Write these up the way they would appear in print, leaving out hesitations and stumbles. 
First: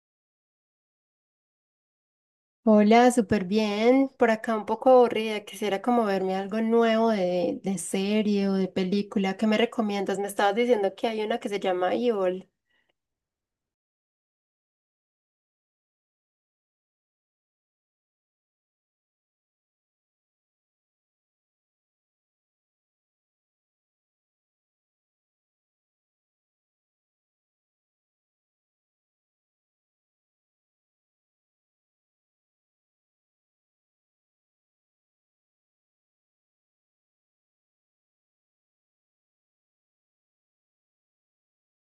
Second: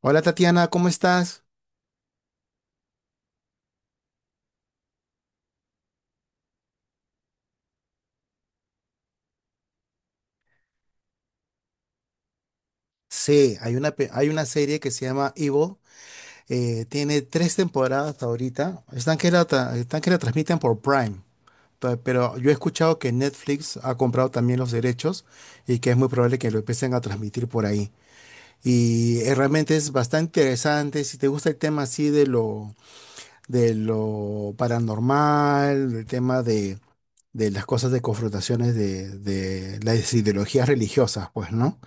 Hola Tatiana, ¿cómo estás? Hola, súper bien. Por acá un poco aburrida. Quisiera como verme algo nuevo de serie o de película. ¿Qué me recomiendas? Me estabas diciendo que hay una que se llama Evil. Sí, hay una serie que se llama Evil. Tiene tres temporadas hasta ahorita. Están que la transmiten por Prime. Pero yo he escuchado que Netflix ha comprado también los derechos y que es muy probable que lo empiecen a transmitir por ahí. Y realmente es bastante interesante. Si te gusta el tema así de lo paranormal, el tema de las cosas de confrontaciones de las ideologías religiosas, pues, ¿no?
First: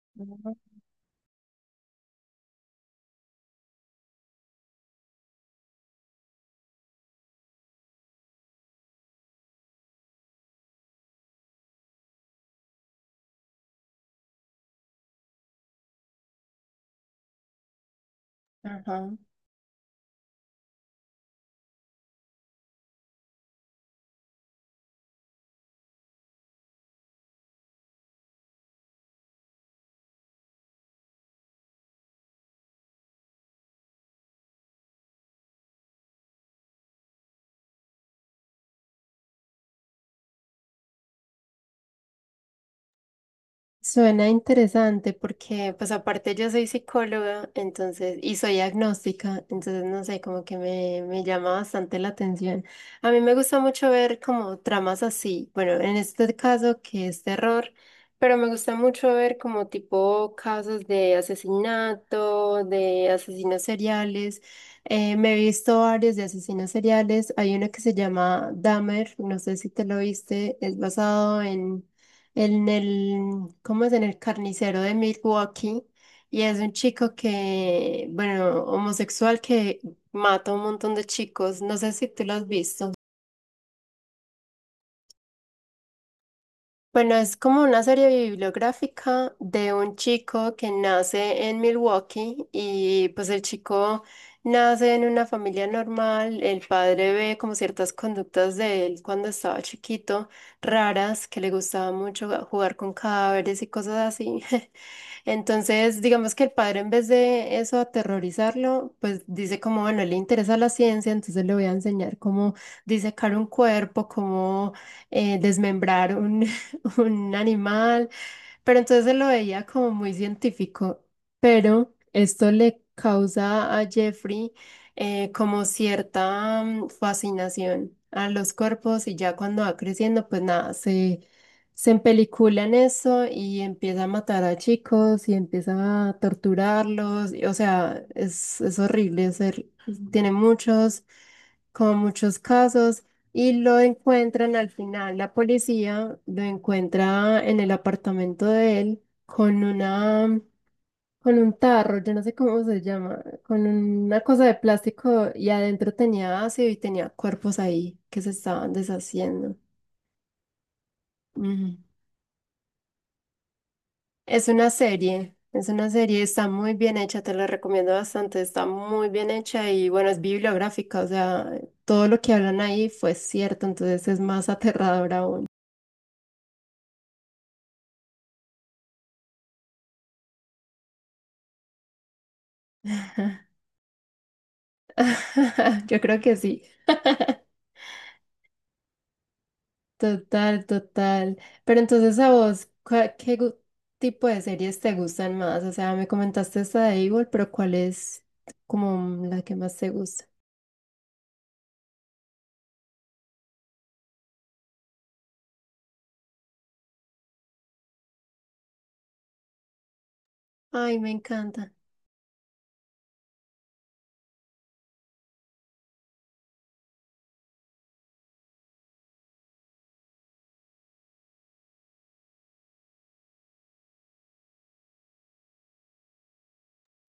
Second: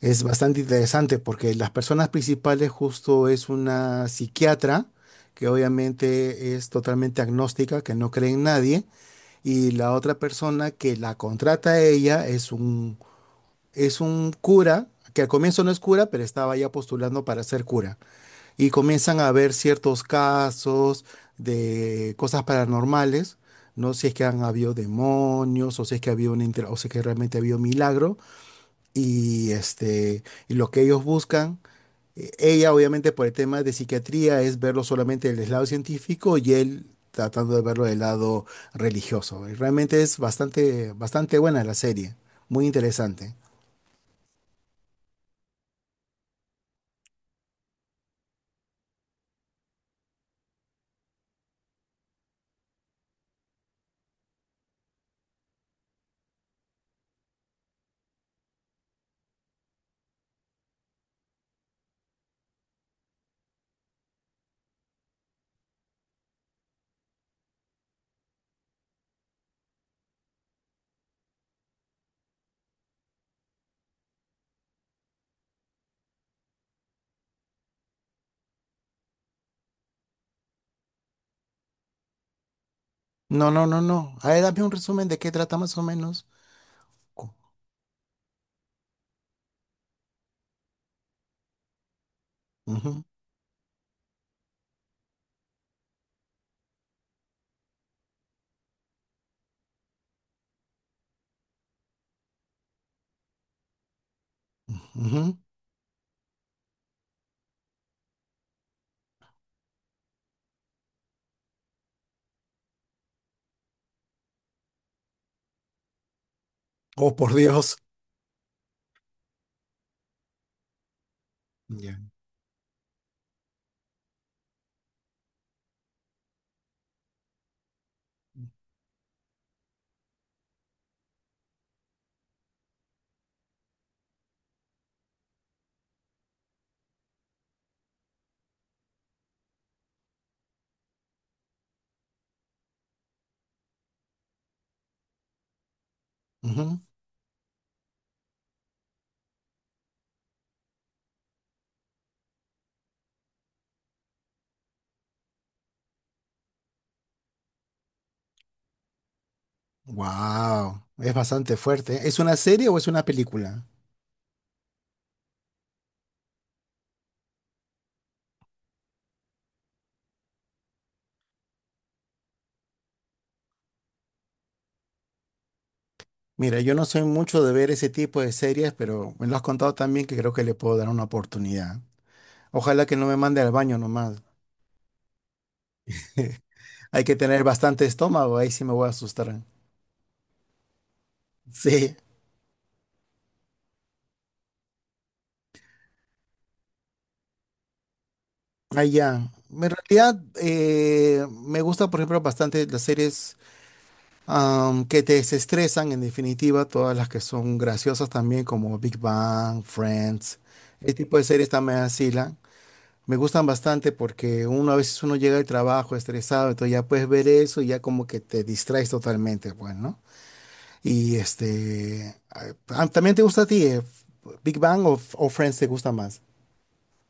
Es bastante interesante porque las personas principales justo es una psiquiatra que obviamente es totalmente agnóstica, que no cree en nadie, y la otra persona que la contrata a ella es un cura, que al comienzo no es cura, pero estaba ya postulando para ser cura. Y Ajá. comienzan a ver ciertos casos de cosas paranormales, no sé si es que han habido demonios o si es que ha habido o si es que realmente ha habido milagro y este, y lo que ellos buscan, ella obviamente por el tema de psiquiatría es verlo solamente del lado científico y él tratando de verlo del lado religioso. Y realmente es bastante, bastante buena la serie, muy interesante. Suena interesante porque, pues aparte yo soy psicóloga, entonces, y soy agnóstica, entonces no sé, como que me llama bastante la atención. A mí me gusta mucho ver como tramas así, bueno, en este caso que es terror, pero me gusta mucho ver como tipo casos de asesinato, de asesinos seriales. Me he visto varios de asesinos seriales, hay uno que se llama Dahmer, no sé si te lo viste, es basado en en el, ¿cómo es? En el carnicero de Milwaukee. Y es un chico que, bueno, homosexual que mata a un montón de chicos. No sé si tú lo has visto. No, no, no, no. A ver, dame un resumen de qué trata más o menos. Bueno, Co- es como una serie bibliográfica de un chico que nace en Milwaukee Ujú, y pues el chico nace en una familia normal, el padre ve como ciertas conductas de él cuando estaba chiquito, raras, que le gustaba mucho jugar con cadáveres y cosas así. ujú. Entonces, digamos que el padre en vez de eso aterrorizarlo, pues dice como, bueno, le interesa la ciencia, entonces le voy a enseñar cómo disecar un cuerpo, cómo desmembrar Oh, por un Dios. animal, pero entonces se lo veía como muy científico. Pero Ya. esto le causa a Jeffrey como cierta fascinación a los cuerpos y ya cuando va creciendo, pues nada, se empelicula en eso y empieza a matar a chicos y empieza a torturarlos. Y, o sea, es horrible, tiene muchos con muchos casos y lo encuentran al final, la policía lo encuentra en el apartamento de él con una, con un tarro, yo no sé cómo se llama, con una cosa de plástico y adentro tenía ácido y tenía cuerpos ahí que se estaban deshaciendo. Wow, es bastante Ujú. fuerte. ¿Es una serie o es una película? Es una serie. Es una serie, está muy bien hecha, te la recomiendo bastante, está muy bien hecha y bueno, es bibliográfica, o sea, todo lo que hablan ahí fue cierto, entonces es más aterrador aún. Mira, yo no soy mucho de ver ese tipo de series, pero me lo has contado también que creo que le puedo dar una oportunidad. Ojalá que no me mande al baño nomás. Yo creo que sí, Hay que tener bastante estómago, ahí sí me voy a asustar. total, total. Pero Sí, entonces a vos, ¿qué tipo de series te gustan más? O sea, me comentaste esta de Evil, pero ¿cuál es como allá. la que En más te realidad, gusta? Me gusta, por ejemplo, bastante las series que te desestresan, en definitiva, todas las que son graciosas también, como Big Bang, Friends. Ese Ay, me tipo de series encanta. también así. Me gustan bastante porque uno a veces uno llega al trabajo estresado, entonces ya puedes ver eso y ya como que te distraes totalmente, pues, ¿no? Y este, ¿también te gusta a ti Big Bang o Friends te gusta más?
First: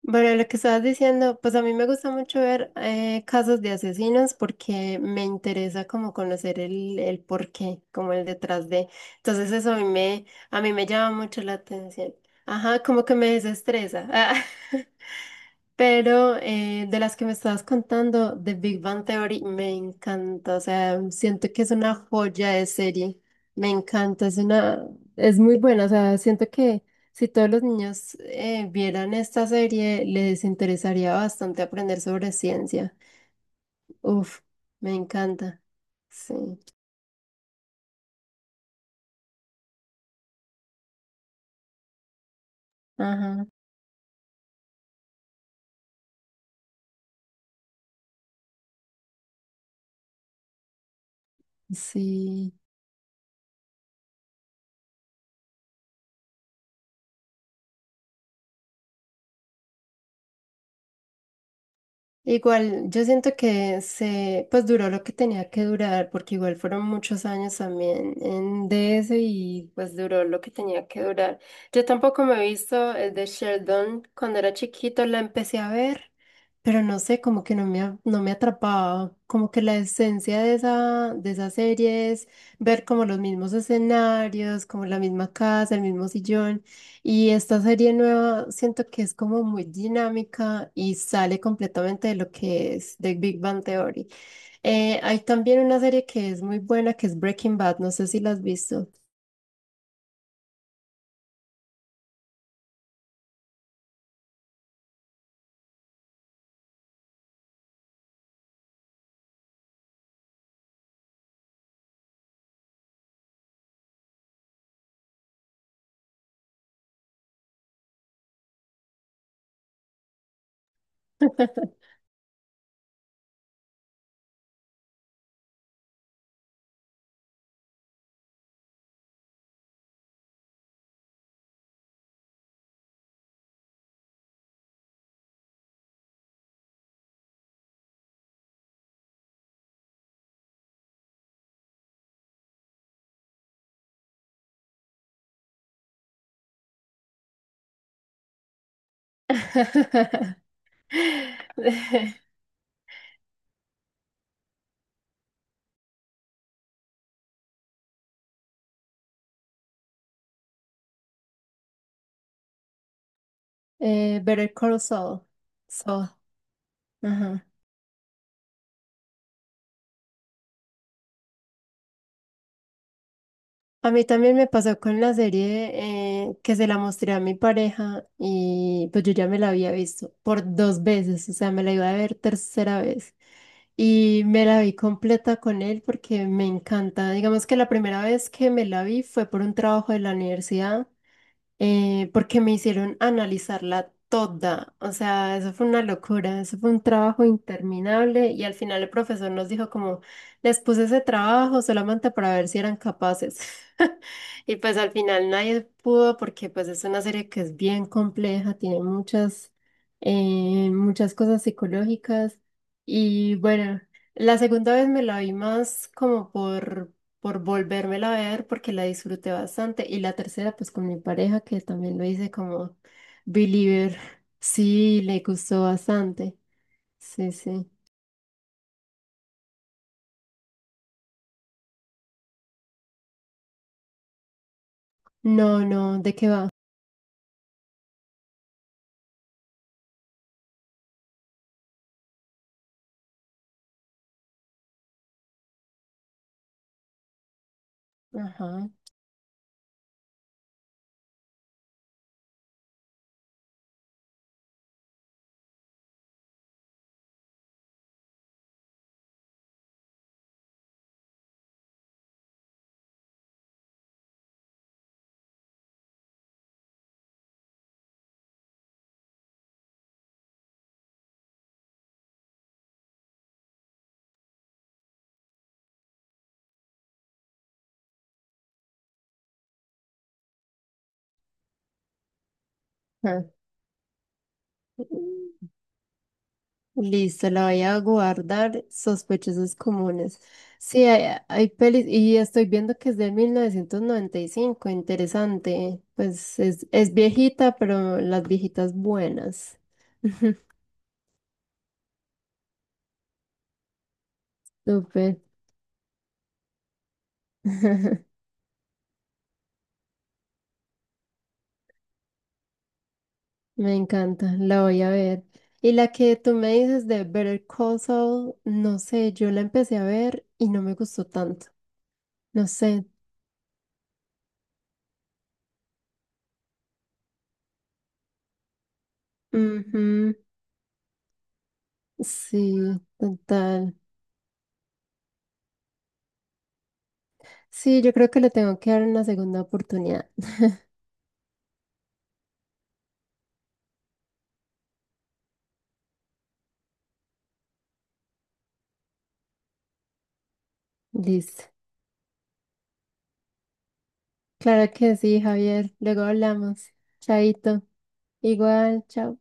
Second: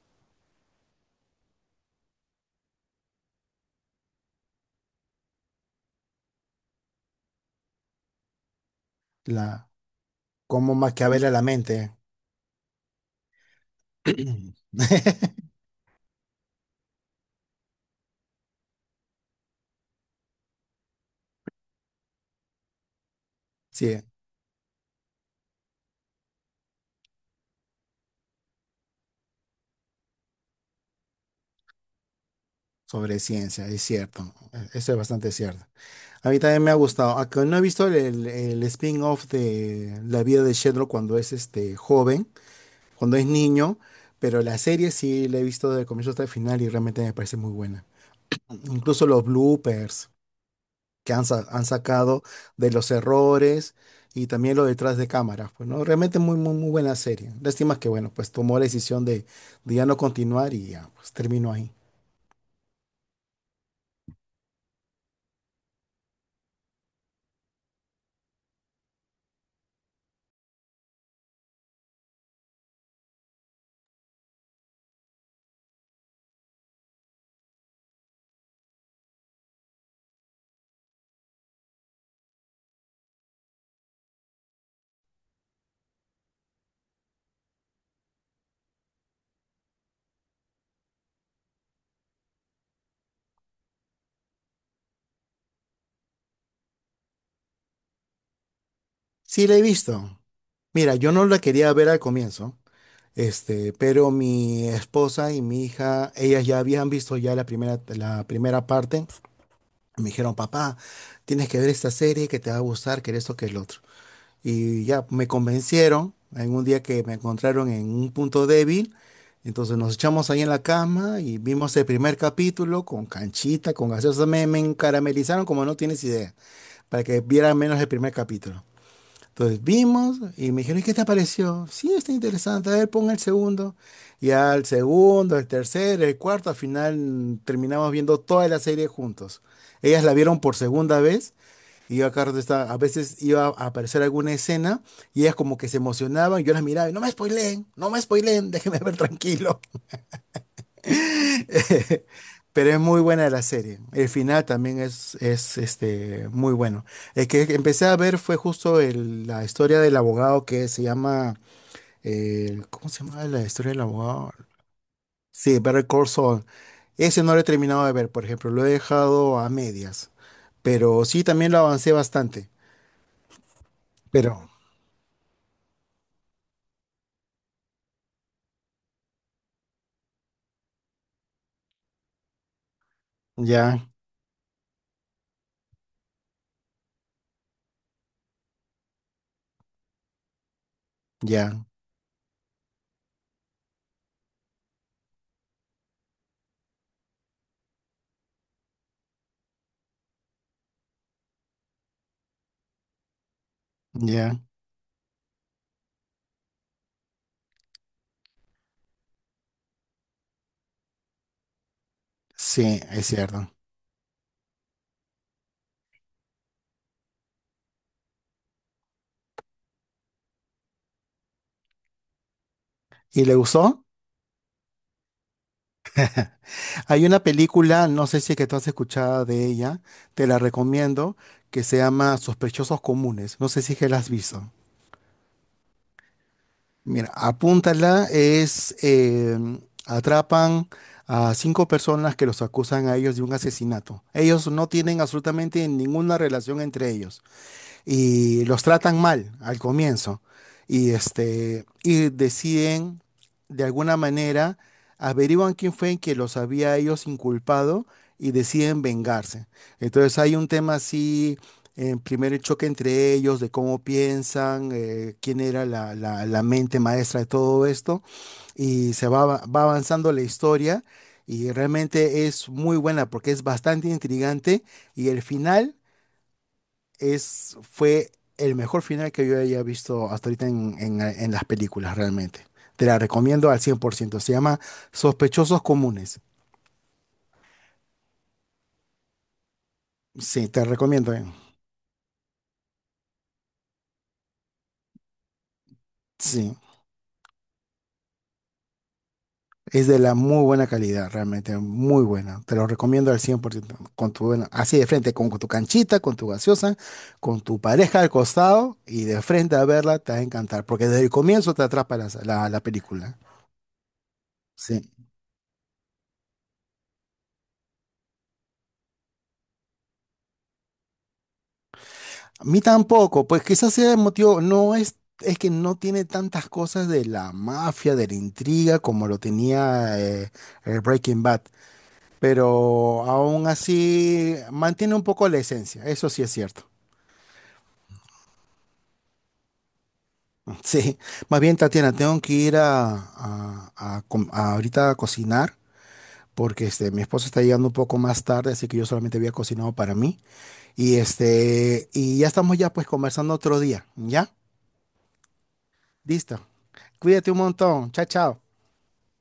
Bueno, lo que estabas diciendo, pues a mí me gusta mucho ver casos de asesinos porque me interesa como conocer el porqué, como el detrás de. Entonces La, eso a mí Cómo me llama maquiavela mucho la la mente. atención. Ajá, como que me desestresa. Ah. Pero de las que me estabas contando, The Big Bang Theory, me encanta. O sea, siento que es una joya de serie. Me Sí, encanta, es una, es muy buena. O sea, siento que si todos los niños vieran esta serie, les interesaría bastante aprender sobre ciencia. sobre ciencia, es cierto. Uf, me Eso es bastante encanta. cierto. A mí Sí. también me ha gustado, aunque no he visto el spin-off de la vida de Sheldon cuando es este joven, cuando es Ajá. niño, pero la serie sí la he visto de comienzo hasta el final y realmente me parece muy buena. Incluso los bloopers que han sacado Sí. de los errores y también lo detrás de cámaras, pues no, realmente muy, muy, muy buena serie. Lástima que, bueno, pues tomó la decisión de ya no continuar y ya, pues terminó ahí. Igual, yo siento que se, pues duró lo que tenía que durar, porque igual fueron muchos años también en DS y pues duró lo que tenía que durar. Yo tampoco me he visto el de Sheldon cuando era chiquito, la empecé a ver, pero no sé, como que no me atrapaba, como que la esencia de de esa serie es ver como los mismos escenarios, como la misma casa, el mismo sillón. Y esta serie nueva siento que es como muy dinámica y sale completamente de lo que es The Big Bang Theory. Hay también una serie que es muy buena, que es Breaking Bad, no sé si la has visto. Sí la he visto. Mira, yo no la quería ver al comienzo. Este, pero mi esposa y mi hija, ellas ya habían visto ya la primera parte. Me dijeron, papá, tienes que ver esta serie que te va a gustar, que esto, que el otro. Y ya me convencieron, en un día que me encontraron en un punto débil, entonces nos echamos ahí en la cama y vimos el primer capítulo con canchita, con gaseosa, me caramelizaron como no tienes idea, para que viera menos el primer capítulo. Entonces vimos y me dijeron, ¿y qué te pareció? Sí, está interesante. A ver, pon el segundo. Y al segundo, el tercero, el cuarto, al final terminamos viendo toda la serie juntos. Ellas la vieron por segunda vez y yo acá a veces iba a aparecer alguna escena y ellas como que se emocionaban. Yo las miraba y no me spoileen, no me spoileen, déjenme ver tranquilo. Pero es muy buena la serie. El final también es este, muy bueno. El que empecé a ver fue justo la historia del abogado que se llama. ¿Cómo se llama la historia del abogado? Better Call Saul. Sí, Better Call Saul, Saul. Ese no lo he ajá. terminado de ver, por ejemplo. Lo he dejado a medias. Pero sí, también lo avancé bastante. A mí Pero también me pasó con la serie que se la mostré a mi pareja y pues yo ya me la había visto por dos veces, o sea, me la iba a ver tercera vez ya, y me la vi completa con él porque me encanta. Digamos que la primera vez que me la vi fue por un trabajo de la universidad ya, porque me hicieron analizarla toda. O sea, eso fue una locura, eso fue un trabajo interminable y al final el profesor nos dijo como, les puse ese trabajo solamente para ver si eran capaces. ya. Y pues al final nadie pudo porque pues es una serie que es bien compleja, tiene muchas, muchas cosas psicológicas Sí, es y cierto. bueno. La segunda vez me la vi más como por volvérmela a ver porque la disfruté bastante. Y la tercera, pues con mi pareja, que también lo hice como ¿Y le gustó? believer. Sí, le gustó bastante. Hay una Sí, sí. película, no sé si es que tú has escuchado de ella, te la recomiendo, que se llama Sospechosos Comunes. No sé si es que la has visto. No, no, ¿de qué va? Mira, apúntala, es atrapan a cinco personas que los acusan a ellos de un asesinato. Ellos no tienen absolutamente ninguna relación entre ellos y los Ajá. tratan mal al comienzo y este y deciden de alguna manera averiguan quién fue en que los había ellos inculpado y deciden vengarse. Entonces hay un tema así, en primer choque entre ellos, de cómo piensan, quién era la mente maestra de todo esto, y va avanzando la historia, y realmente es muy buena porque es bastante intrigante, y el final fue el mejor final que yo haya visto hasta ahorita en, en las películas, realmente. Te la Ah. recomiendo al 100%. Se llama Sospechosos Comunes. Listo, la voy a guardar. Sospechosos comunes. Sí, te la Sí, recomiendo. hay, hay pelis y estoy viendo que es de 1995. Interesante. Pues Sí, es, es viejita, pero las viejitas buenas. es de la muy buena calidad, realmente, muy buena. Te lo recomiendo al 100%. Con tu, bueno, así de frente, Súper. con tu canchita, con tu gaseosa, con tu pareja al costado y de frente a verla, te va a encantar, porque desde el comienzo te atrapa la película. Me encanta, la Sí. voy a ver. Y la que tú me dices de Better Call Saul, no sé, yo la empecé a ver y no me gustó tanto. A No mí sé. tampoco, pues quizás sea el motivo, no es que no tiene tantas cosas de la mafia, de la intriga, como lo tenía Ujú, el Breaking Bad, sí, pero aún total. así mantiene un poco la esencia, eso sí es cierto. Sí, yo creo que le tengo que dar una segunda oportunidad. Sí, más bien Tatiana, tengo que ir a ahorita a cocinar. Porque este, mi esposo está llegando un poco más tarde, así que yo solamente había cocinado para mí. Y Listo. este, y ya estamos ya pues conversando otro día, ¿ya? Claro que sí, Javier. Luego Listo. hablamos. Cuídate un Chaito. montón. Chao, chao. Igual, chao.